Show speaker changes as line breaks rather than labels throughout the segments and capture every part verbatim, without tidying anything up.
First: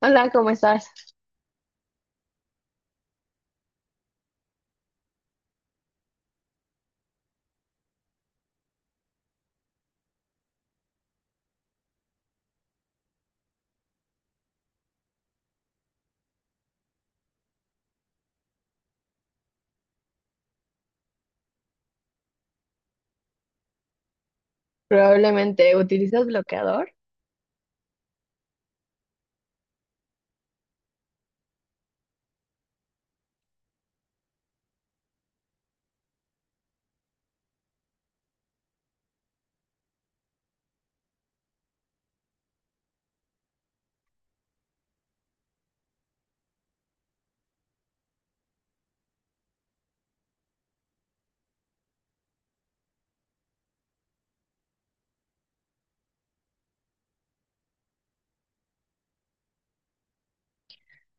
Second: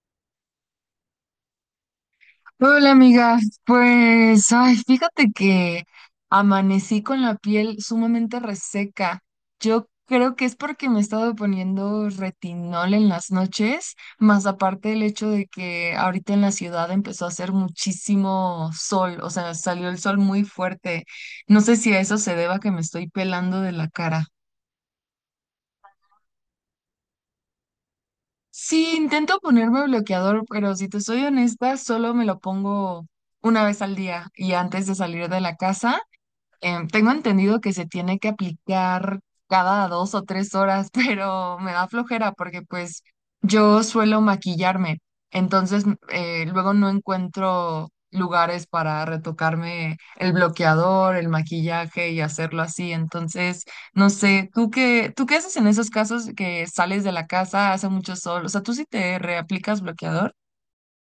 Hola, ¿cómo estás?
Hola amiga, pues ay, fíjate que amanecí con la piel sumamente reseca. Yo creo que es porque me he estado poniendo retinol en las noches, más aparte el hecho de que ahorita en la ciudad empezó a hacer muchísimo sol, o sea, salió el sol muy fuerte. No sé si a eso se deba que me estoy pelando de la cara.
Probablemente utilizas bloqueador.
Sí, intento ponerme bloqueador, pero si te soy honesta, solo me lo pongo una vez al día y antes de salir de la casa. Em, tengo entendido que se tiene que aplicar cada dos o tres horas, pero me da flojera porque pues yo suelo maquillarme, entonces eh, luego no encuentro lugares para retocarme el bloqueador, el maquillaje y hacerlo así. Entonces, no sé, ¿tú qué, tú qué haces en esos casos que sales de la casa, hace mucho sol? O sea, ¿tú sí te reaplicas bloqueador?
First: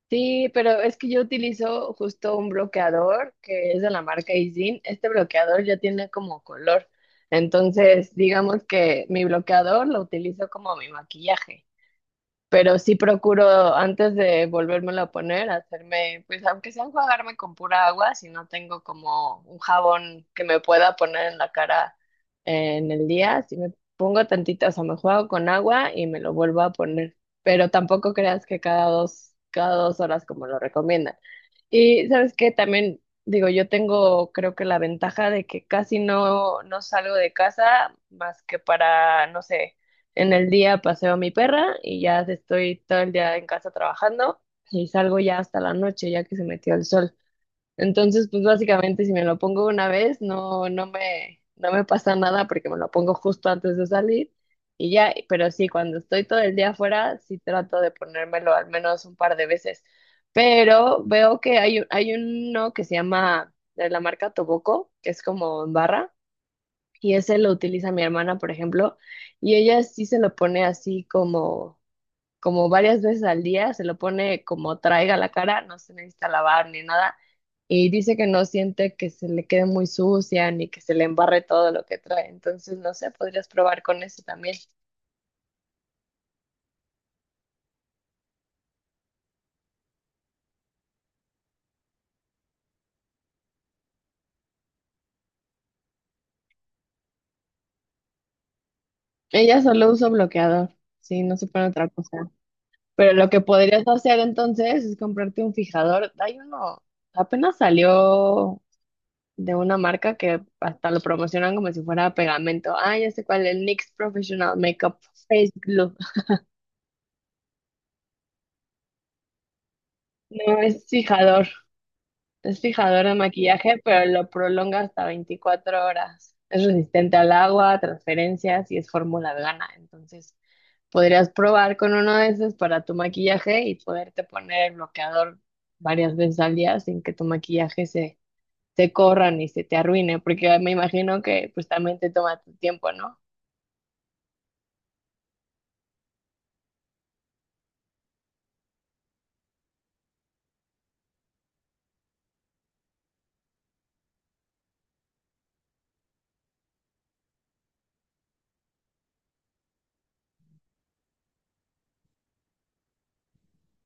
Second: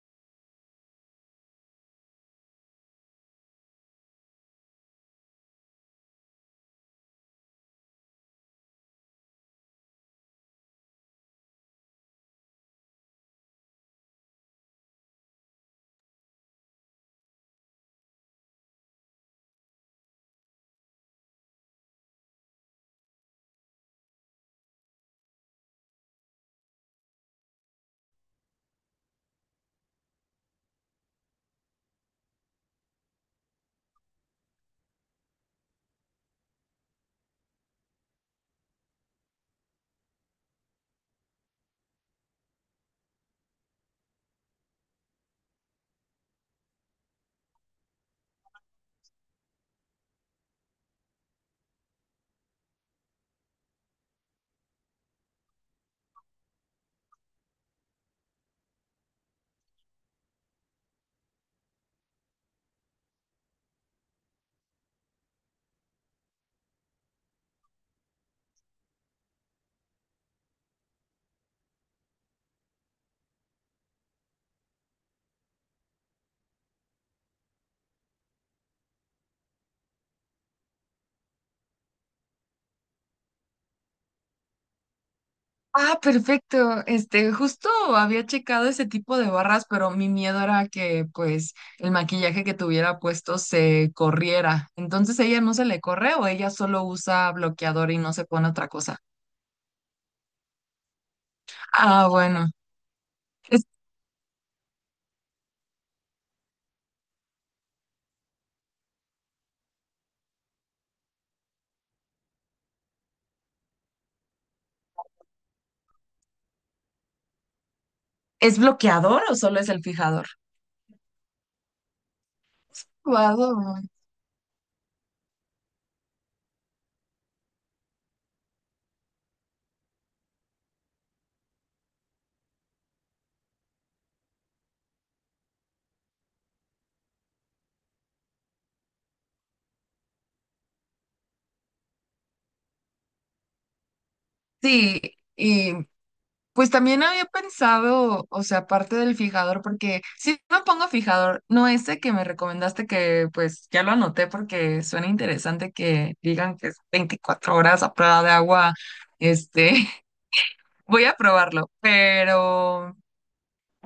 Sí, pero es que yo utilizo justo un bloqueador que es de la marca Izin. Este bloqueador ya tiene como color. Entonces, digamos que mi bloqueador lo utilizo como mi maquillaje. Pero sí procuro antes de volvérmelo a poner, hacerme, pues aunque sea enjuagarme con pura agua, si no tengo como un jabón que me pueda poner en la cara, eh, en el día, si me pongo tantita, o sea, me juego con agua y me lo vuelvo a poner, pero tampoco creas que cada dos, cada dos horas como lo recomiendan. Y sabes que también digo, yo tengo, creo que la ventaja de que casi no, no salgo de casa más que para, no sé, en el día paseo a mi perra y ya estoy todo el día en casa trabajando y salgo ya hasta la noche, ya que se metió el sol. Entonces, pues básicamente si me lo pongo una vez, no, no me, no me pasa nada porque me lo pongo justo antes de salir y ya. Pero sí, cuando estoy todo el día afuera, sí trato de ponérmelo al menos un par de veces. Pero veo que hay, hay uno que se llama de la marca Toboco, que es como en barra, y ese lo utiliza mi hermana, por ejemplo, y ella sí se lo pone así como, como varias veces al día, se lo pone como traiga la cara, no se necesita lavar ni nada, y dice que no siente que se le quede muy sucia ni que se le embarre todo lo que trae. Entonces, no sé, podrías probar con eso también.
Ah, perfecto. Este, justo había checado ese tipo de barras, pero mi miedo era que, pues, el maquillaje que tuviera puesto se corriera. Entonces, ¿ella no se le corre o ella solo usa bloqueador y no se pone otra cosa?
Ella solo usa bloqueador, sí, no se pone otra
Ah,
cosa.
bueno.
Pero lo que
¿Es,
podrías hacer entonces es comprarte un fijador. Hay uno, apenas salió de una marca que hasta lo promocionan como si fuera pegamento. Ah, ya sé cuál, el N Y X Professional Makeup Face Glue.
es bloqueador o solo es el fijador?
No, es fijador, es fijador de
Guau.
maquillaje, pero lo prolonga hasta veinticuatro horas. Es resistente al agua, a transferencias y es fórmula vegana. Entonces, podrías probar con uno de esos para tu maquillaje y poderte poner el bloqueador varias veces al día sin que tu maquillaje se, se corra ni se te arruine, porque me imagino que pues también te toma tu tiempo, ¿no?
Sí, y pues también había pensado, o sea, aparte del fijador, porque si no pongo fijador, no ese que me recomendaste que pues ya lo anoté porque suena interesante que digan que es veinticuatro horas a prueba de agua, este, voy a probarlo, pero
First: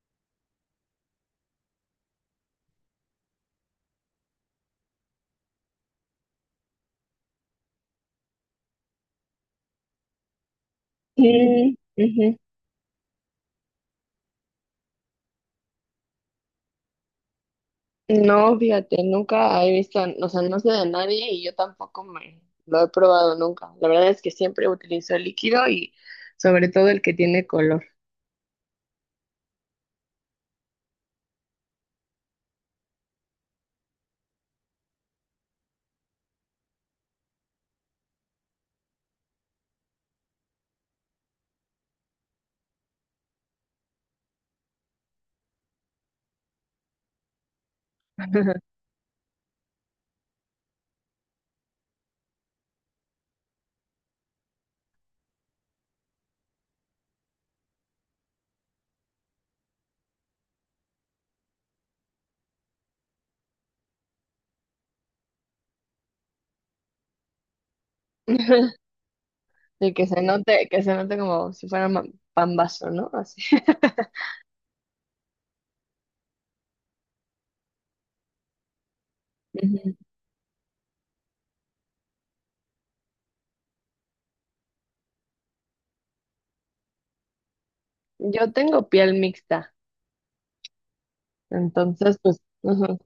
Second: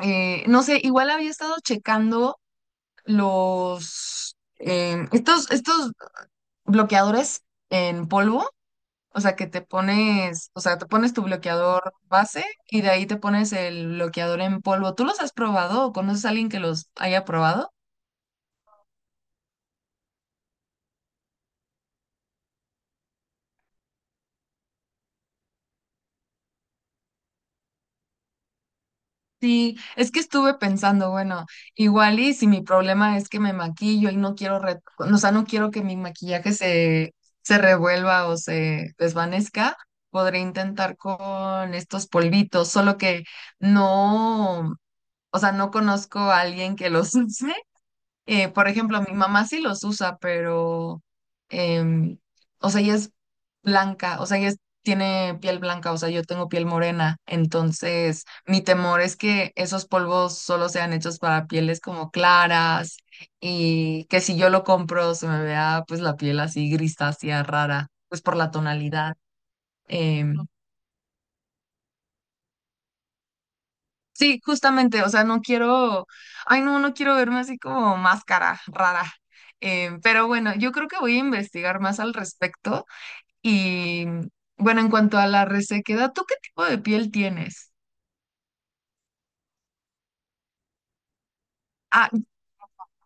eh, no sé, igual había estado checando los, em, estos, estos bloqueadores en polvo, o sea, que te pones, o sea, te pones tu
Mm,
bloqueador
ujú.
base y de ahí te pones el bloqueador en polvo. ¿Tú los has probado o conoces a alguien que los haya probado?
No, fíjate, nunca he visto, o sea, no sé de nadie y yo tampoco me lo he probado nunca. La verdad es que siempre utilizo el líquido y sobre todo el que tiene color.
Sí, es que estuve pensando, bueno, igual y si mi problema es que me maquillo y no quiero, re- o sea, no quiero que mi maquillaje se, se revuelva o se desvanezca, podré intentar con estos polvitos, solo que no, o sea, no conozco a alguien que los use. Eh, por ejemplo, mi mamá sí los usa, pero, em, o sea, ella es blanca, o sea, ella es- tiene piel blanca, o sea, yo tengo piel morena, entonces mi temor es que esos polvos solo sean hechos para pieles como claras y que si yo lo compro se me vea pues la piel así grisácea, rara, pues por la tonalidad.
El que se
Em,
note, que se note como si fuera ma- pambazo, ¿no? Así.
Sí, justamente, o sea, no quiero, ay no, no quiero verme así como máscara rara.
Ujú.
Em, pero bueno, yo creo que voy a investigar más al respecto y bueno, en cuanto a la resequedad, ¿tú qué tipo de piel tienes?
Yo tengo piel mixta,
Ah,
entonces pues, ujú.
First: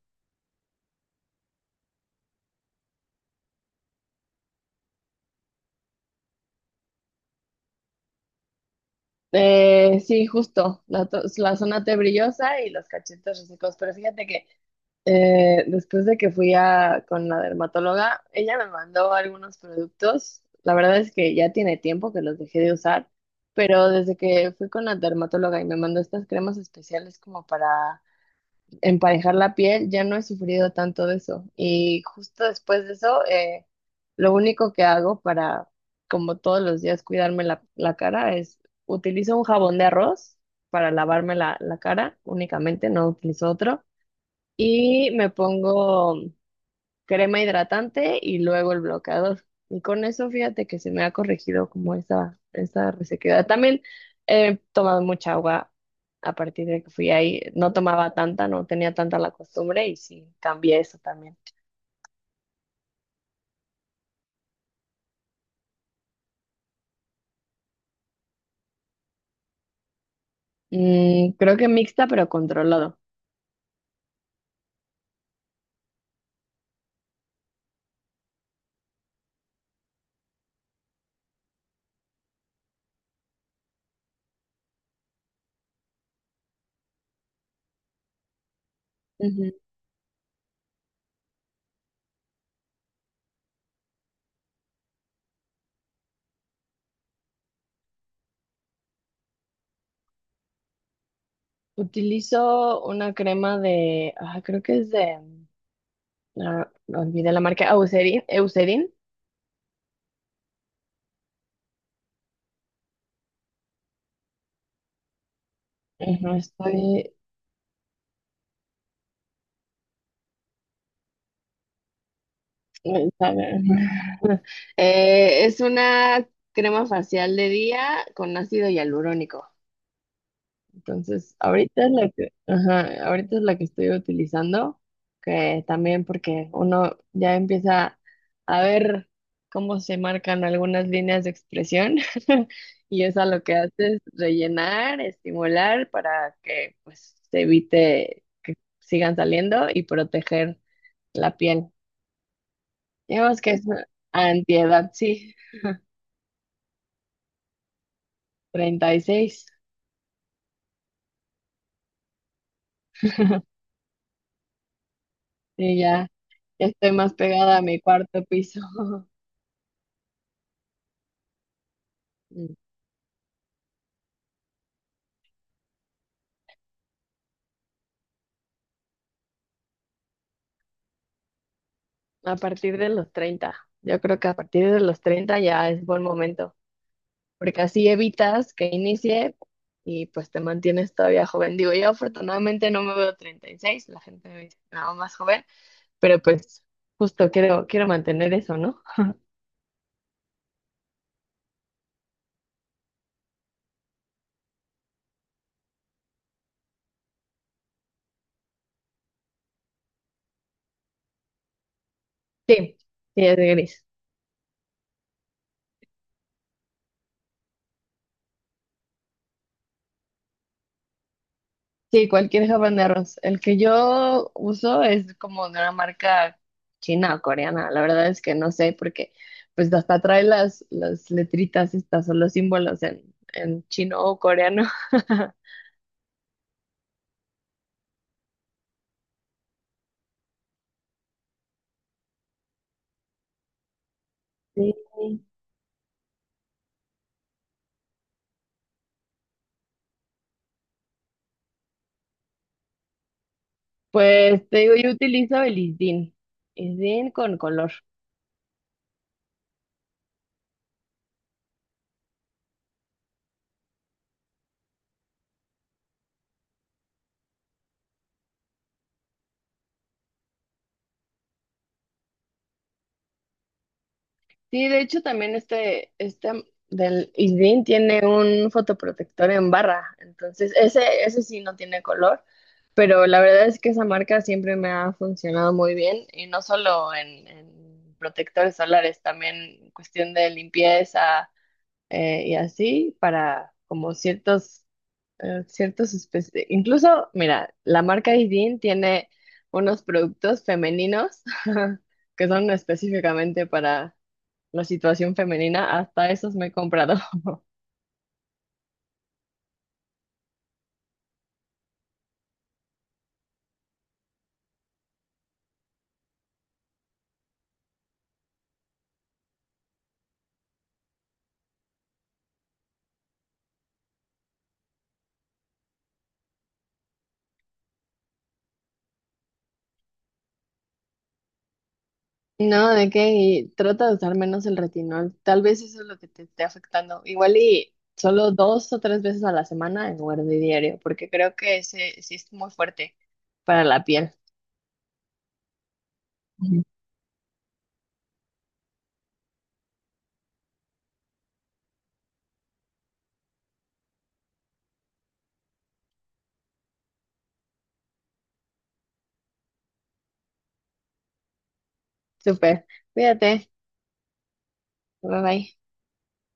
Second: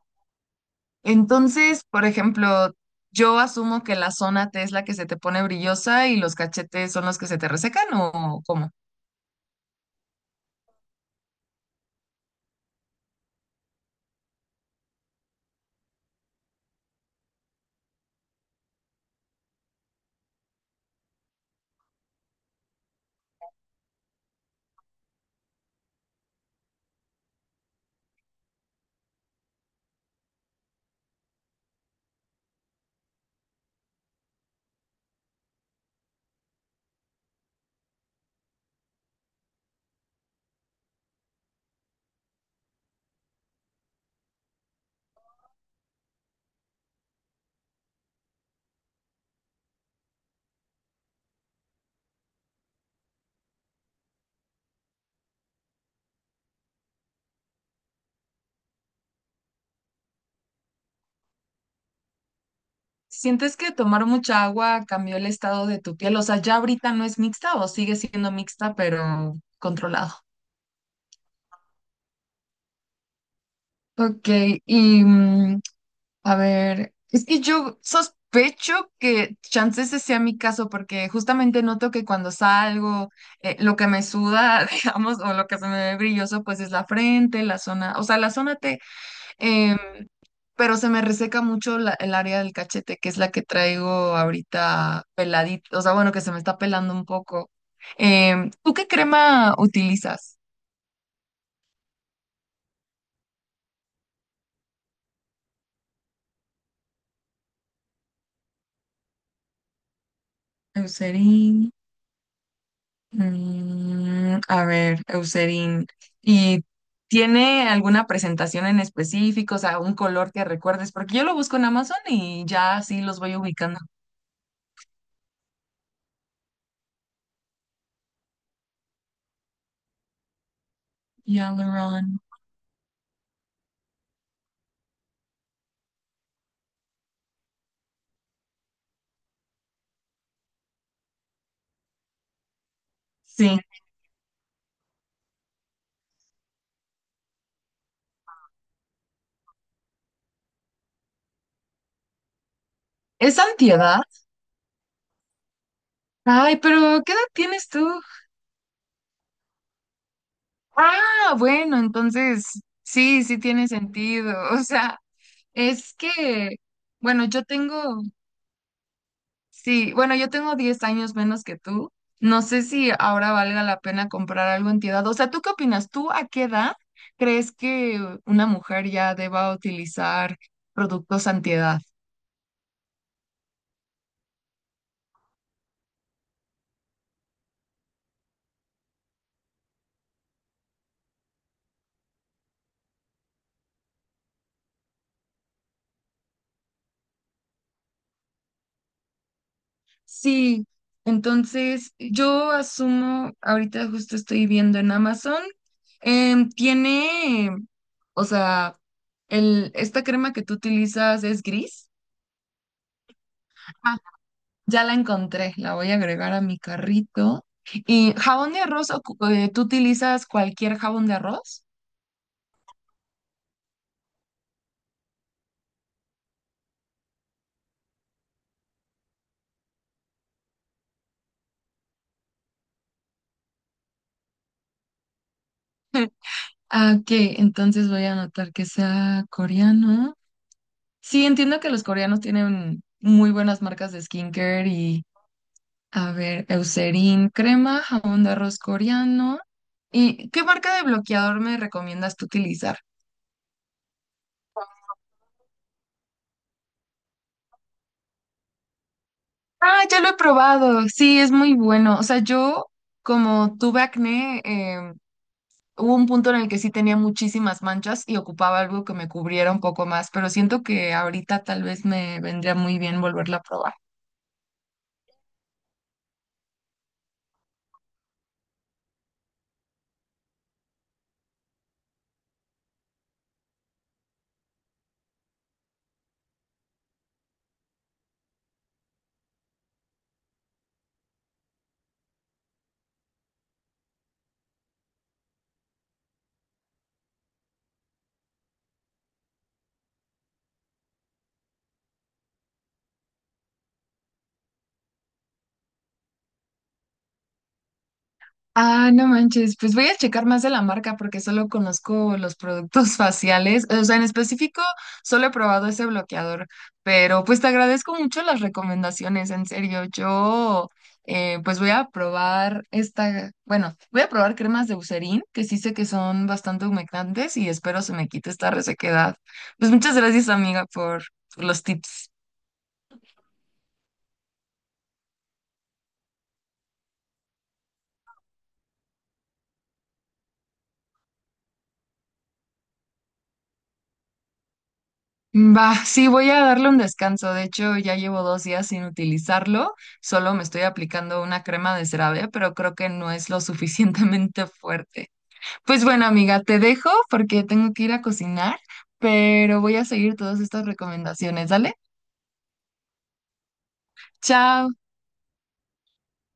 entonces, por ejemplo, yo asumo que la zona T es la que se te pone brillosa y los cachetes son los que se te resecan, ¿o cómo?
Eh, sí, justo, la, to- la zona T brillosa y los cachetes resecos, pero fíjate que, Eh, después de que fui a, con la dermatóloga, ella me mandó algunos productos. La verdad es que ya tiene tiempo que los dejé de usar, pero desde que fui con la dermatóloga y me mandó estas cremas especiales como para emparejar la piel, ya no he sufrido tanto de eso. Y justo después de eso, eh, lo único que hago para, como todos los días, cuidarme la, la cara es utilizo un jabón de arroz para lavarme la, la cara únicamente, no utilizo otro. Y me pongo crema hidratante y luego el bloqueador. Y con eso, fíjate que se me ha corregido como esa, esa resequedad. También he tomado mucha agua a partir de que fui ahí. No tomaba tanta, no tenía tanta la costumbre y sí, cambié eso también.
¿Sientes que tomar mucha agua cambió el estado de tu piel? O sea, ya ahorita no es mixta o sigue siendo mixta, pero controlado.
Mm, creo que mixta, pero controlado.
Ok, y mm, a ver, es que yo sospecho que chance ese sea mi caso, porque justamente noto que cuando salgo, eh, lo que me suda, digamos, o lo que se me ve brilloso, pues es la frente, la zona, o sea, la zona T,
Ujú.
em, pero se me reseca mucho la- el área del cachete, que es la que traigo ahorita peladito, o sea, bueno, que se me está pelando un poco. Em, ¿tú qué crema utilizas?
Utilizo una crema de, ah, creo que es de, ah, olvidé la marca, Eucerin. Eucerin.
Eucerin. Mm, a ver, Eucerin,
Ujú.
¿y
Estoy,
tiene alguna presentación en específico, o sea, un color que recuerdes? Porque yo lo busco en Amazon y ya así los voy ubicando.
Eh, es una crema facial de día con ácido hialurónico. Entonces, ahorita es
Hyaluron.
la que, ajá, ahorita es la que estoy utilizando, que también porque uno ya empieza a ver cómo se marcan algunas líneas de expresión. Y eso lo que
Sí,
hace es rellenar, estimular para que pues se evite que sigan saliendo y proteger la piel.
es
Digamos que es una
antiedad.
antiedad, sí.
Ay, pero ¿qué edad tienes tú?
Treinta y seis.
Ah, bueno, entonces sí, sí tiene sentido. O sea,
Sí,
es
ya,
que,
ya estoy más
bueno, yo
pegada a mi
tengo
cuarto piso.
sí, bueno, yo tengo diez años menos que tú. No
Mm,
sé si ahora valga la pena comprar algo en tu edad. O sea, ¿tú qué opinas? ¿Tú a qué edad crees que una mujer ya deba utilizar productos antiedad?
A partir de los treinta, yo creo que a partir de los treinta ya es buen momento, porque así evitas que inicie y pues te mantienes todavía joven. Digo, yo afortunadamente no me veo treinta y seis, la gente me dice no, más joven, pero pues justo quiero, quiero mantener eso, ¿no?
Sí, entonces yo asumo, ahorita justo estoy viendo en Amazon, em, tiene, o sea, el, esta crema que tú utilizas es gris.
Sí, sí, es gris.
Ya la encontré, la voy a agregar a mi carrito. ¿Y jabón de arroz? ocu- eh, ¿Tú utilizas cualquier jabón de arroz?
Sí, cualquier habaneros. El que yo uso es como de una marca china o coreana. La verdad es que no sé porque pues hasta trae las, las letritas estas o los símbolos en, en chino o coreano.
Ah, ok, entonces voy a anotar que sea coreano. Sí, entiendo que los coreanos tienen muy buenas marcas de skincare
Sí.
y, a ver, Eucerin crema, jabón de arroz coreano. ¿Y qué marca de bloqueador me recomiendas tú utilizar?
Pues te digo, yo utilizo el ISDIN. ISDIN con color.
Ah, ya lo he probado, sí, es muy bueno. O sea, yo como tuve acné, em, hubo un punto en el que sí tenía muchísimas manchas y ocupaba algo que me cubriera un poco más, pero siento que ahorita tal vez me vendría muy bien volverla a probar.
Sí, de hecho también este, este del ISDIN tiene un fotoprotector en barra, entonces ese, ese sí no tiene color, pero la verdad es que esa marca siempre me ha funcionado muy bien y no solo en, en protectores solares, también en cuestión de limpieza, eh, y así para como ciertos, eh, ciertas especies. Incluso, mira, la marca Idin tiene unos productos femeninos que son específicamente para la situación femenina. Hasta esos me he comprado.
Ah, no manches, pues voy a checar más de la marca porque solo conozco los productos faciales, o sea, en específico solo he probado ese bloqueador, pero pues te agradezco mucho las recomendaciones, en serio, yo eh, pues voy a probar esta, bueno, voy a probar cremas de Eucerin, que sí sé que son bastante humectantes y espero se me quite esta resequedad. Pues muchas gracias, amiga, por por los tips.
No, de qué, y trata de usar menos el retinol. Tal vez eso es lo que te esté afectando. Igual y solo dos o tres veces a la semana en lugar de diario, porque creo que ese sí es muy fuerte para la piel.
Va, sí, voy a
Ujú.
darle un descanso. De hecho, ya llevo dos días sin utilizarlo. Solo me estoy aplicando una crema de CeraVe, pero creo que no es lo suficientemente fuerte. Pues bueno, amiga, te dejo porque tengo que ir a cocinar, pero voy a seguir todas estas recomendaciones. Dale,
Súper. Cuídate.
chao.
Bye bye.